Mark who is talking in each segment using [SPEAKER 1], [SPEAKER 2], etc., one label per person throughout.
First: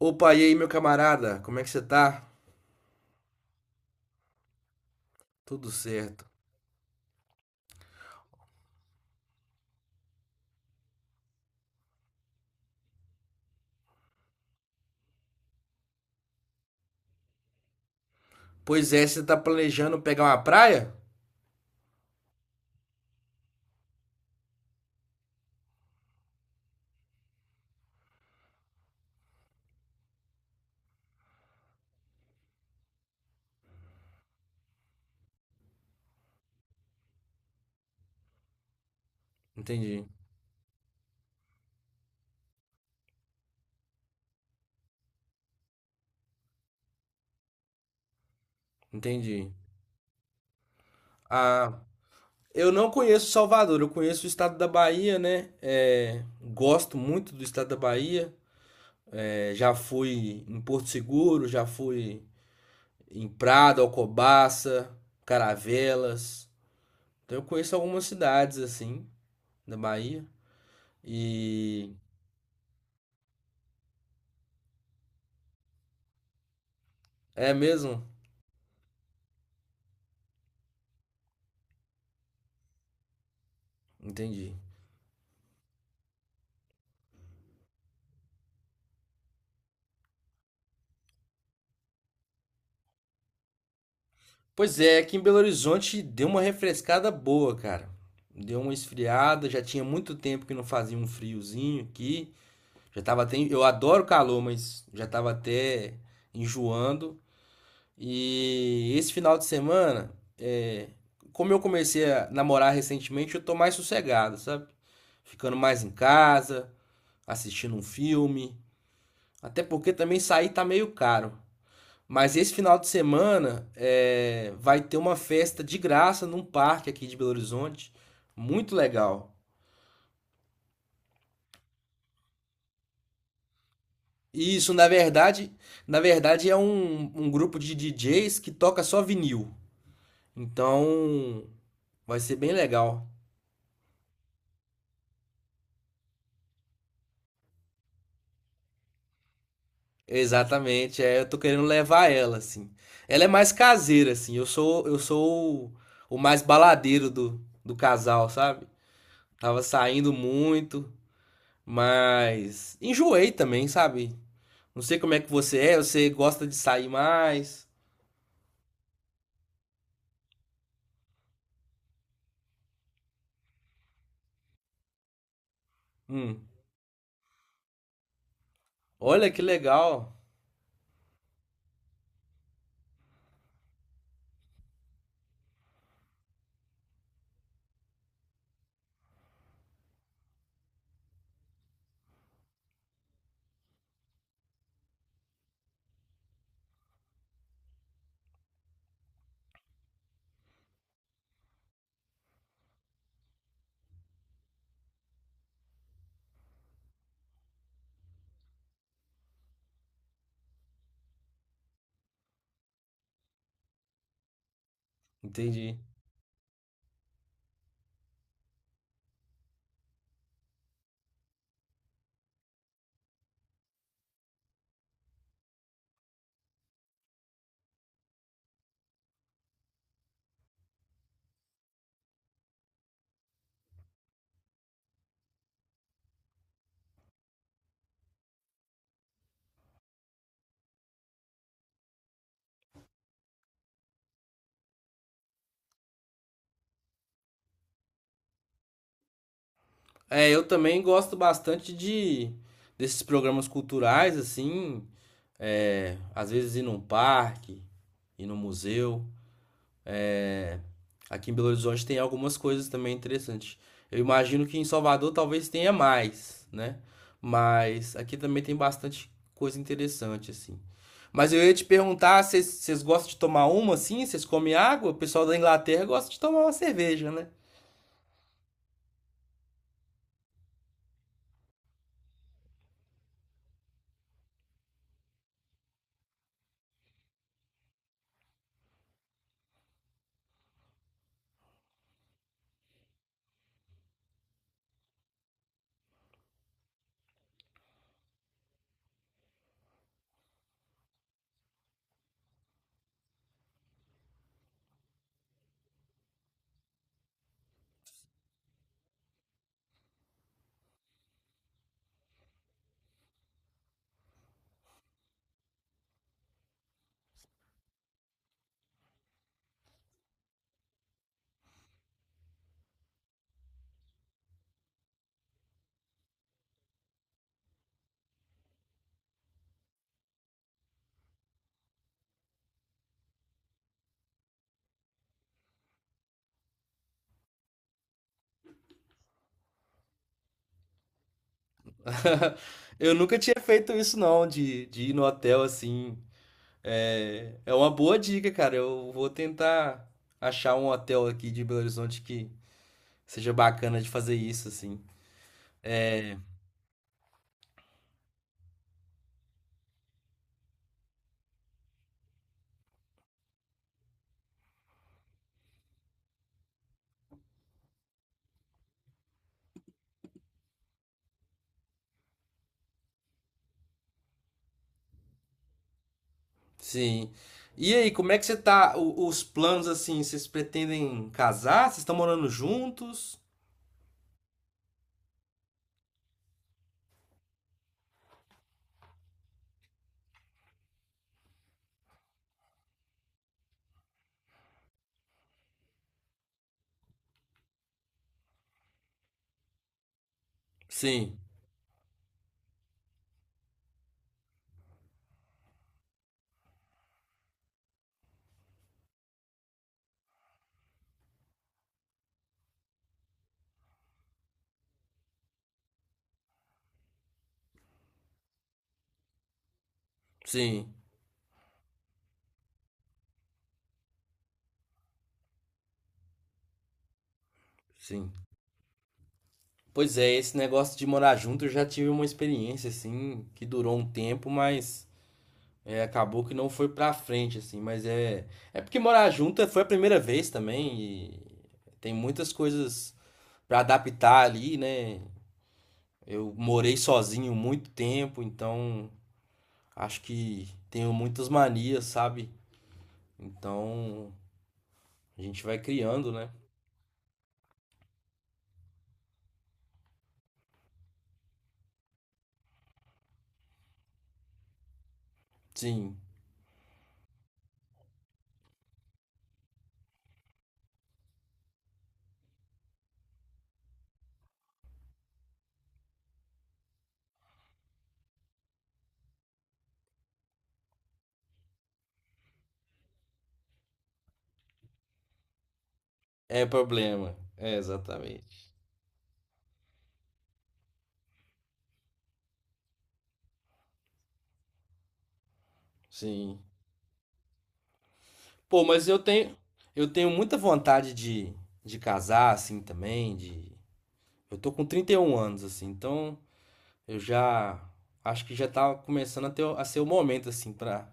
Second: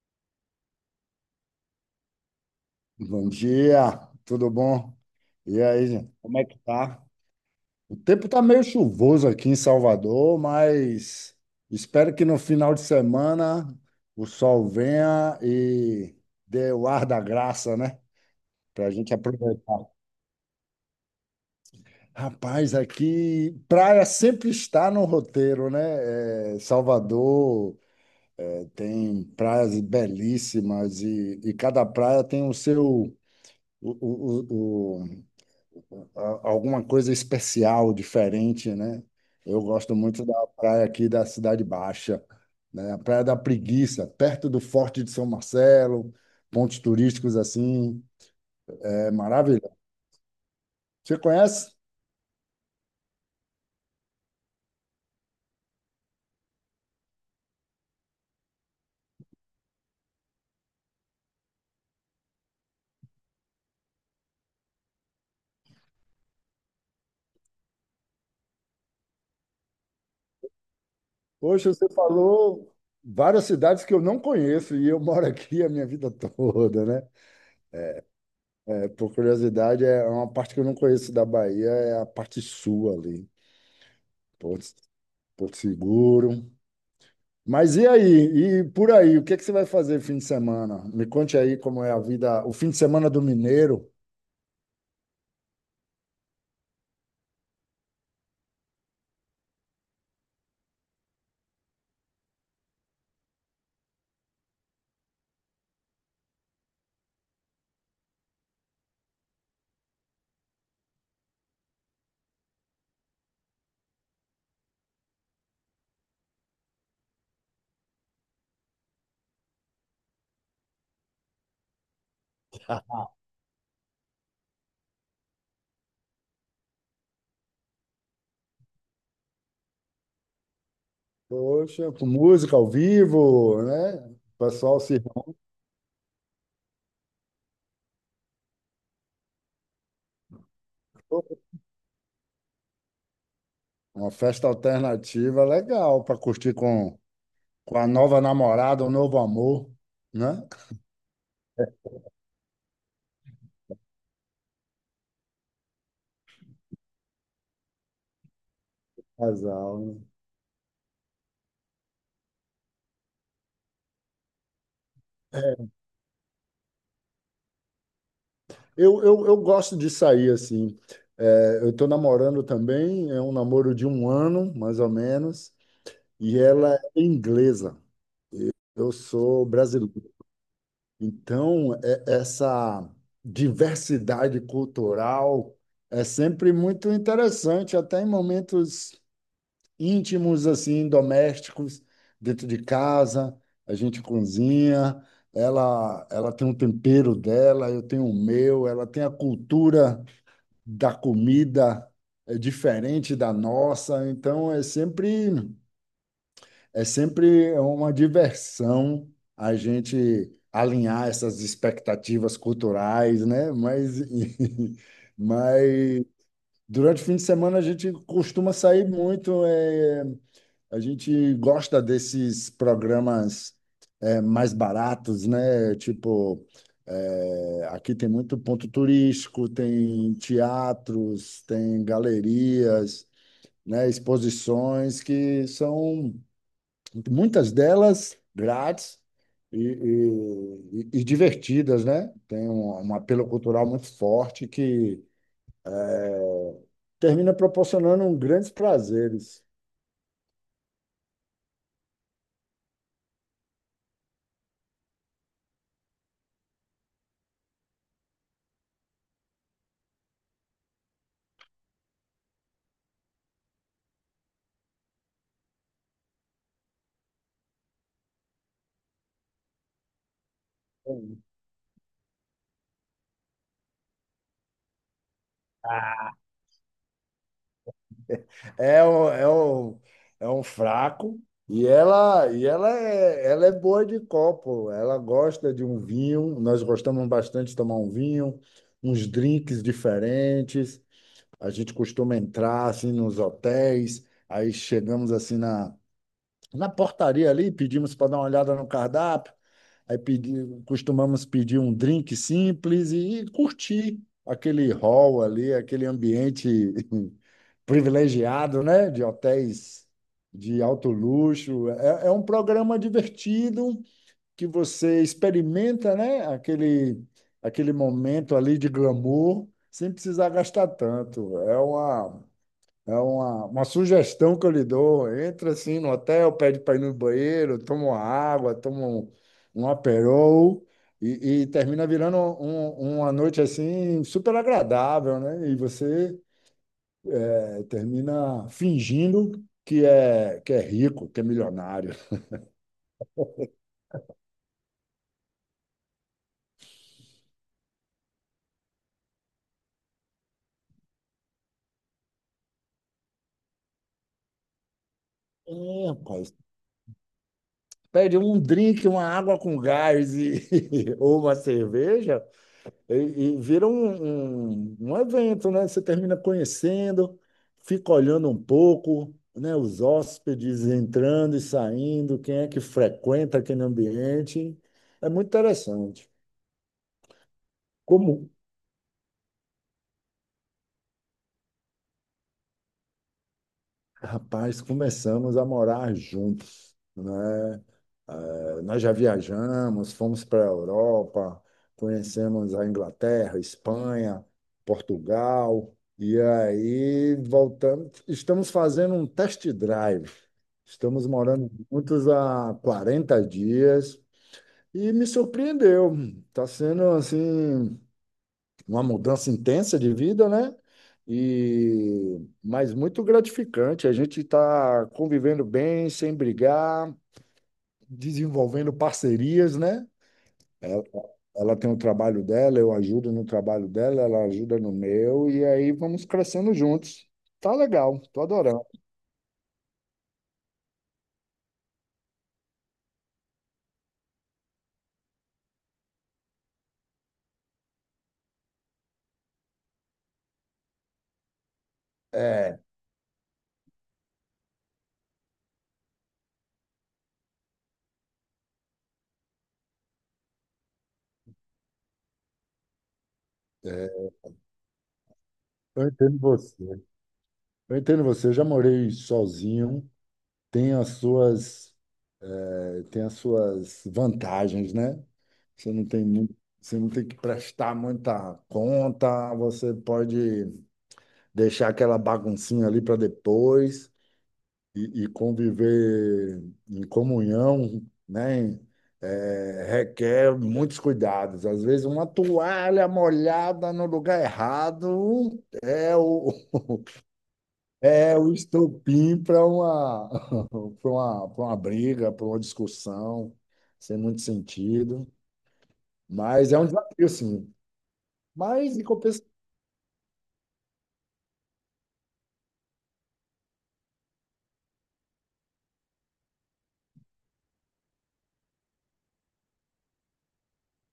[SPEAKER 1] Opa, e aí, meu camarada? Como é que você tá?
[SPEAKER 2] Bom dia, tudo bom? E
[SPEAKER 1] Tudo
[SPEAKER 2] aí, gente,
[SPEAKER 1] certo.
[SPEAKER 2] como é que tá? O tempo tá meio chuvoso aqui em Salvador, mas espero que no final de semana o sol venha e dê o ar da graça, né? Pra
[SPEAKER 1] Pois é,
[SPEAKER 2] gente
[SPEAKER 1] você tá
[SPEAKER 2] aproveitar.
[SPEAKER 1] planejando pegar uma praia?
[SPEAKER 2] Rapaz, aqui praia sempre está no roteiro, né? É, Salvador tem praias belíssimas e cada praia tem o seu o- a- alguma coisa especial, diferente, né? Eu gosto
[SPEAKER 1] Entendi,
[SPEAKER 2] muito da praia aqui da Cidade Baixa, né? A Praia da Preguiça, perto do Forte de São Marcelo, pontos turísticos assim, é
[SPEAKER 1] entendi.
[SPEAKER 2] maravilhoso. Você
[SPEAKER 1] Ah,
[SPEAKER 2] conhece?
[SPEAKER 1] eu não conheço Salvador, eu conheço o estado da Bahia, né? É, gosto muito do estado da Bahia. É, já fui em Porto Seguro, já fui em Prado, Alcobaça, Caravelas. Então eu conheço algumas cidades assim da Bahia.
[SPEAKER 2] Poxa, você
[SPEAKER 1] E
[SPEAKER 2] falou várias cidades que eu não conheço e eu moro aqui a minha vida toda, né?
[SPEAKER 1] é mesmo?
[SPEAKER 2] É, por curiosidade, é uma parte que eu não conheço da Bahia, é a parte sul ali,
[SPEAKER 1] Entendi.
[SPEAKER 2] Porto, Porto Seguro. Mas e aí? E por aí, o que é que você vai fazer fim de semana? Me conte aí como é a vida, o fim de semana do mineiro.
[SPEAKER 1] Pois é, aqui em Belo Horizonte deu uma refrescada boa, cara. Deu uma esfriada, já tinha muito tempo que não fazia um friozinho aqui. Já tava até, eu adoro calor, mas já tava até enjoando. E esse final de semana, é, como eu comecei a namorar recentemente, eu tô mais sossegado, sabe? Ficando mais em casa, assistindo um filme. Até porque também sair tá meio caro. Mas esse final de semana é, vai ter uma festa de graça num parque aqui de Belo Horizonte, muito legal.
[SPEAKER 2] Poxa, com música ao vivo, né? O
[SPEAKER 1] E isso,
[SPEAKER 2] pessoal
[SPEAKER 1] na
[SPEAKER 2] se
[SPEAKER 1] verdade, na verdade é um grupo de DJs que toca só vinil. Então, vai ser bem legal.
[SPEAKER 2] uma festa alternativa legal para curtir com a nova namorada, o novo amor, né?
[SPEAKER 1] Exatamente, é, eu tô querendo levar ela assim. Ela é mais caseira assim. Eu sou o mais baladeiro do casal, sabe? Tava
[SPEAKER 2] Casal, né?
[SPEAKER 1] saindo muito, mas enjoei também, sabe? Não sei como é que você é, você gosta de sair mais.
[SPEAKER 2] Eu gosto de sair assim. É, eu estou namorando também, é um namoro de um ano, mais ou menos, e
[SPEAKER 1] Hum,
[SPEAKER 2] ela é inglesa. Eu
[SPEAKER 1] olha que
[SPEAKER 2] sou brasileiro.
[SPEAKER 1] legal.
[SPEAKER 2] Então, essa diversidade cultural é sempre muito interessante, até em momentos íntimos, assim, domésticos, dentro de casa, a gente cozinha, ela tem um tempero dela, eu tenho o meu, ela tem a cultura da comida é diferente da nossa, então é sempre uma diversão a gente alinhar essas expectativas culturais, né?
[SPEAKER 1] Entendi.
[SPEAKER 2] Mas durante o fim de semana a gente costuma sair muito. A gente gosta desses programas mais baratos, né? Tipo, aqui tem muito ponto turístico, tem teatros, tem galerias, né? Exposições que são muitas delas grátis e, e divertidas, né? Tem um apelo cultural muito forte que termina proporcionando um grandes prazeres.
[SPEAKER 1] É, eu também gosto bastante de desses programas culturais, assim. É, às vezes ir num parque, ir no museu. É. Aqui em Belo Horizonte tem algumas coisas também interessantes. Eu imagino que em Salvador talvez tenha mais, né? Mas aqui também tem bastante coisa interessante, assim. Mas eu ia te perguntar, se vocês gostam de tomar uma assim? Vocês comem água? O pessoal da Inglaterra gosta de tomar uma cerveja, né?
[SPEAKER 2] É, o- é, o- é um fraco e ela é boa de copo. Ela gosta de um vinho. Nós gostamos bastante de tomar um vinho, uns drinks diferentes. A gente costuma entrar assim nos hotéis. Aí chegamos assim na portaria ali, pedimos para dar uma olhada no cardápio, aí pedi, costumamos pedir um drink simples e curtir aquele hall ali, aquele ambiente privilegiado, né? De hotéis de alto luxo. É, é um programa divertido que você experimenta, né? Aquele, aquele momento ali de glamour sem precisar gastar tanto. É uma sugestão que eu lhe dou. Entra assim no hotel, pede para ir no banheiro, toma uma água, toma um Aperol e termina virando uma noite assim super agradável, né? E você termina fingindo que é rico, que é milionário.
[SPEAKER 1] Eu nunca tinha feito isso, não, de ir no hotel assim. É, é uma boa dica, cara. Eu vou tentar achar um hotel aqui de Belo Horizonte que seja bacana de fazer isso, assim.
[SPEAKER 2] É, rapaz. Pede um drink, uma água com gás ou uma cerveja. E, e vira um evento, né? Você termina conhecendo, fica olhando um pouco, né? Os hóspedes entrando e saindo, quem é que frequenta aquele ambiente. É muito interessante.
[SPEAKER 1] Sim. E aí, como é que
[SPEAKER 2] Como,
[SPEAKER 1] você tá? Os planos assim, vocês pretendem casar? Vocês estão morando juntos?
[SPEAKER 2] Rapaz, começamos a morar juntos, né? Nós já viajamos, fomos para a Europa, conhecemos a Inglaterra, Espanha, Portugal, e aí voltamos. Estamos fazendo um test drive. Estamos
[SPEAKER 1] Sim,
[SPEAKER 2] morando juntos há 40 dias e me surpreendeu. Está sendo assim uma mudança intensa de vida, né? E mas muito gratificante. A gente está convivendo bem, sem brigar, desenvolvendo parcerias, né?
[SPEAKER 1] sim,
[SPEAKER 2] Ela, ela tem o trabalho dela, eu ajudo no trabalho dela, ela ajuda no meu, e aí vamos crescendo juntos. Tá legal,
[SPEAKER 1] sim.
[SPEAKER 2] tô adorando.
[SPEAKER 1] Pois é, esse negócio de morar junto eu já tive uma experiência assim, que durou um tempo, mas é, acabou que não foi pra frente assim, mas é porque morar junto foi a primeira vez também e tem muitas
[SPEAKER 2] É,
[SPEAKER 1] coisas pra adaptar ali, né? Eu morei sozinho muito tempo, então acho que tenho muitas manias, sabe? Então, a gente vai
[SPEAKER 2] eu
[SPEAKER 1] criando,
[SPEAKER 2] entendo
[SPEAKER 1] né?
[SPEAKER 2] você. Eu entendo você. Eu já morei sozinho. Tem as suas Tem as suas vantagens, né? Você não
[SPEAKER 1] Sim,
[SPEAKER 2] tem muito, você não tem que prestar muita conta, você pode deixar aquela baguncinha ali para depois e conviver em comunhão, né? É, requer muitos cuidados. Às vezes uma toalha molhada no lugar errado é o,
[SPEAKER 1] é problema. É,
[SPEAKER 2] é o
[SPEAKER 1] exatamente.
[SPEAKER 2] estopim para uma briga, para uma discussão, sem muito sentido.
[SPEAKER 1] Sim.
[SPEAKER 2] Mas é um desafio, sim.
[SPEAKER 1] Pô,
[SPEAKER 2] Mas em
[SPEAKER 1] mas
[SPEAKER 2] compensação.
[SPEAKER 1] eu tenho muita vontade de casar, assim, também, de... Eu tô com 31 anos, assim, então eu já acho que já tá começando a ter, a ser o momento, assim, pra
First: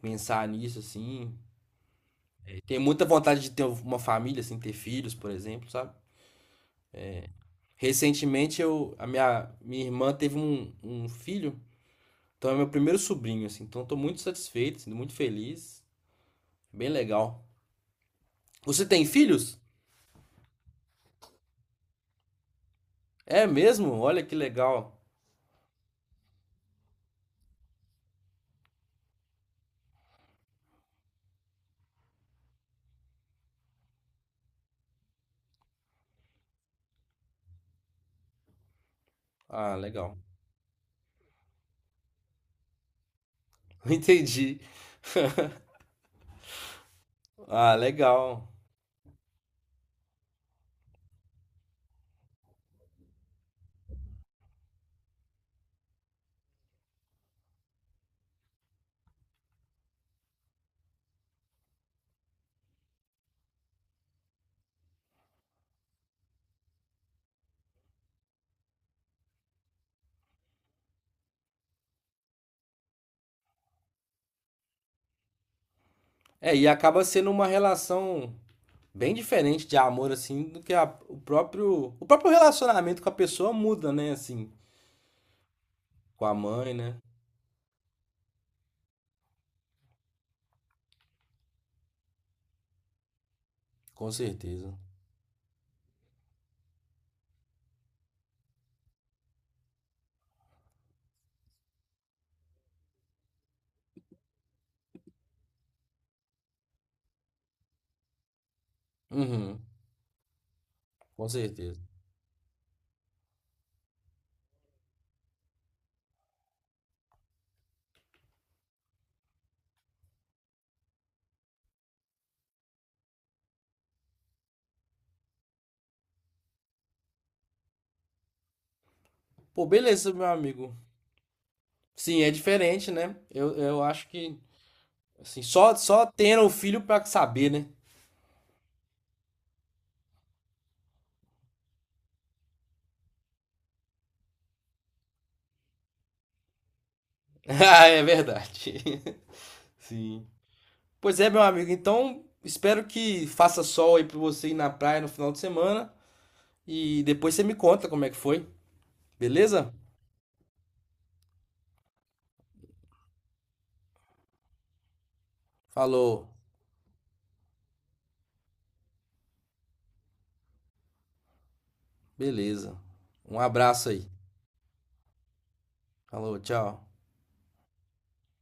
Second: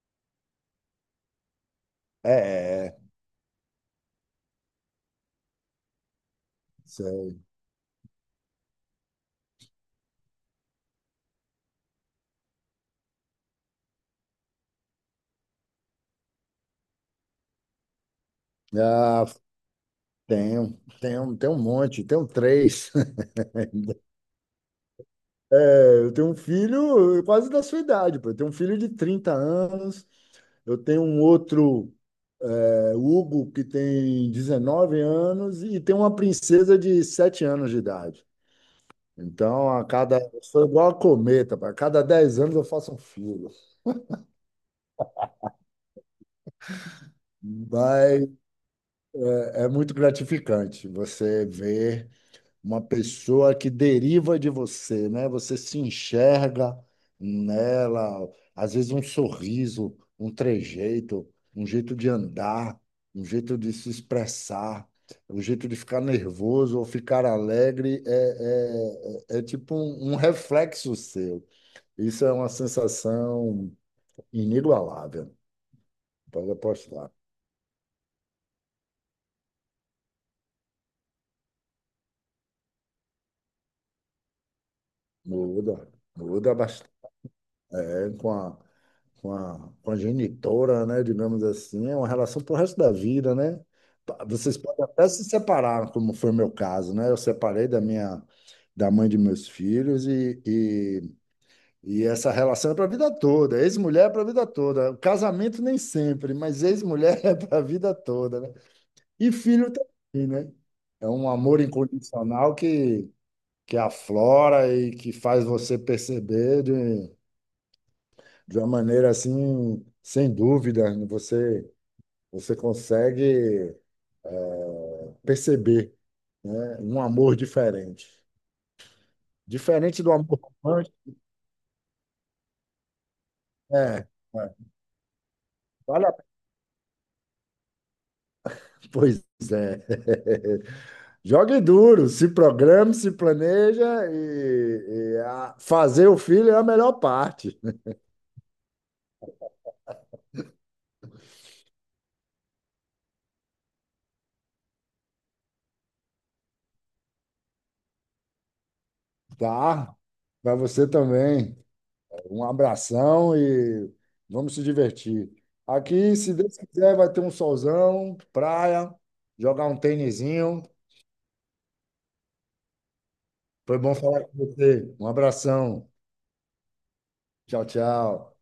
[SPEAKER 1] pensar nisso, assim. Tenho
[SPEAKER 2] É, é,
[SPEAKER 1] muita vontade de ter uma família, assim, ter filhos, por exemplo, sabe?
[SPEAKER 2] sei.
[SPEAKER 1] Recentemente a minha irmã teve um filho. Então é meu primeiro sobrinho, assim. Então estou muito satisfeito, assim, muito feliz. Bem legal. Você tem
[SPEAKER 2] Ah,
[SPEAKER 1] filhos?
[SPEAKER 2] tenho um monte, tenho três.
[SPEAKER 1] É mesmo? Olha que legal.
[SPEAKER 2] É, eu tenho um filho quase da sua idade, pô. Eu tenho um filho de 30 anos, eu tenho um outro, Hugo, que tem 19 anos, e tem uma princesa de 7 anos de idade. Então,
[SPEAKER 1] Ah,
[SPEAKER 2] a
[SPEAKER 1] legal.
[SPEAKER 2] cada. eu sou igual a cometa, pô. A cada 10 anos eu faço um filho.
[SPEAKER 1] Entendi. Ah,
[SPEAKER 2] Mas
[SPEAKER 1] legal.
[SPEAKER 2] é muito gratificante você ver uma pessoa que deriva de você, né? Você se enxerga nela, às vezes um sorriso, um trejeito, um jeito de andar, um jeito de se expressar, um jeito de ficar nervoso ou ficar alegre, tipo um reflexo seu. Isso é uma sensação inigualável, pode
[SPEAKER 1] É, e acaba
[SPEAKER 2] apostar.
[SPEAKER 1] sendo uma relação bem diferente de amor, assim, do que O próprio relacionamento com a pessoa muda, né? Assim,
[SPEAKER 2] Muda,
[SPEAKER 1] com a
[SPEAKER 2] muda
[SPEAKER 1] mãe,
[SPEAKER 2] bastante
[SPEAKER 1] né?
[SPEAKER 2] com a com a genitora, né, digamos assim, é uma relação pro resto da vida, né?
[SPEAKER 1] Com
[SPEAKER 2] Vocês
[SPEAKER 1] certeza.
[SPEAKER 2] podem até se separar, como foi o meu caso, né? Eu separei da mãe de meus filhos e essa relação é para a vida toda, ex-mulher é para a vida toda. O casamento nem sempre, mas ex-mulher é para a vida toda, né? E
[SPEAKER 1] Uhum,
[SPEAKER 2] filho também, né? É
[SPEAKER 1] com
[SPEAKER 2] um amor
[SPEAKER 1] certeza.
[SPEAKER 2] incondicional que aflora e que faz você perceber de uma maneira assim, sem dúvida, você consegue perceber, né, um amor diferente.
[SPEAKER 1] Pô,
[SPEAKER 2] Diferente do
[SPEAKER 1] beleza, meu
[SPEAKER 2] amor
[SPEAKER 1] amigo.
[SPEAKER 2] romântico.
[SPEAKER 1] Sim, é diferente, né? Eu acho
[SPEAKER 2] é,
[SPEAKER 1] que,
[SPEAKER 2] é.
[SPEAKER 1] assim, só
[SPEAKER 2] Vale a-
[SPEAKER 1] tendo o filho pra saber, né?
[SPEAKER 2] Pois é. Jogue duro, se programe, se planeja fazer o filho é a melhor parte,
[SPEAKER 1] Ah, é verdade. Sim. Pois é, meu amigo. Então, espero que faça sol aí pra você ir na praia no final de semana. E depois você me conta como é que foi. Beleza?
[SPEAKER 2] tá? Para você também. Um abração e vamos se divertir. Aqui,
[SPEAKER 1] Falou.
[SPEAKER 2] se Deus quiser, vai ter um solzão, praia, jogar um tênisinho.
[SPEAKER 1] Beleza. Um
[SPEAKER 2] Foi
[SPEAKER 1] abraço
[SPEAKER 2] bom
[SPEAKER 1] aí.
[SPEAKER 2] falar com você. Um abração.
[SPEAKER 1] Falou, tchau.
[SPEAKER 2] Tchau, tchau.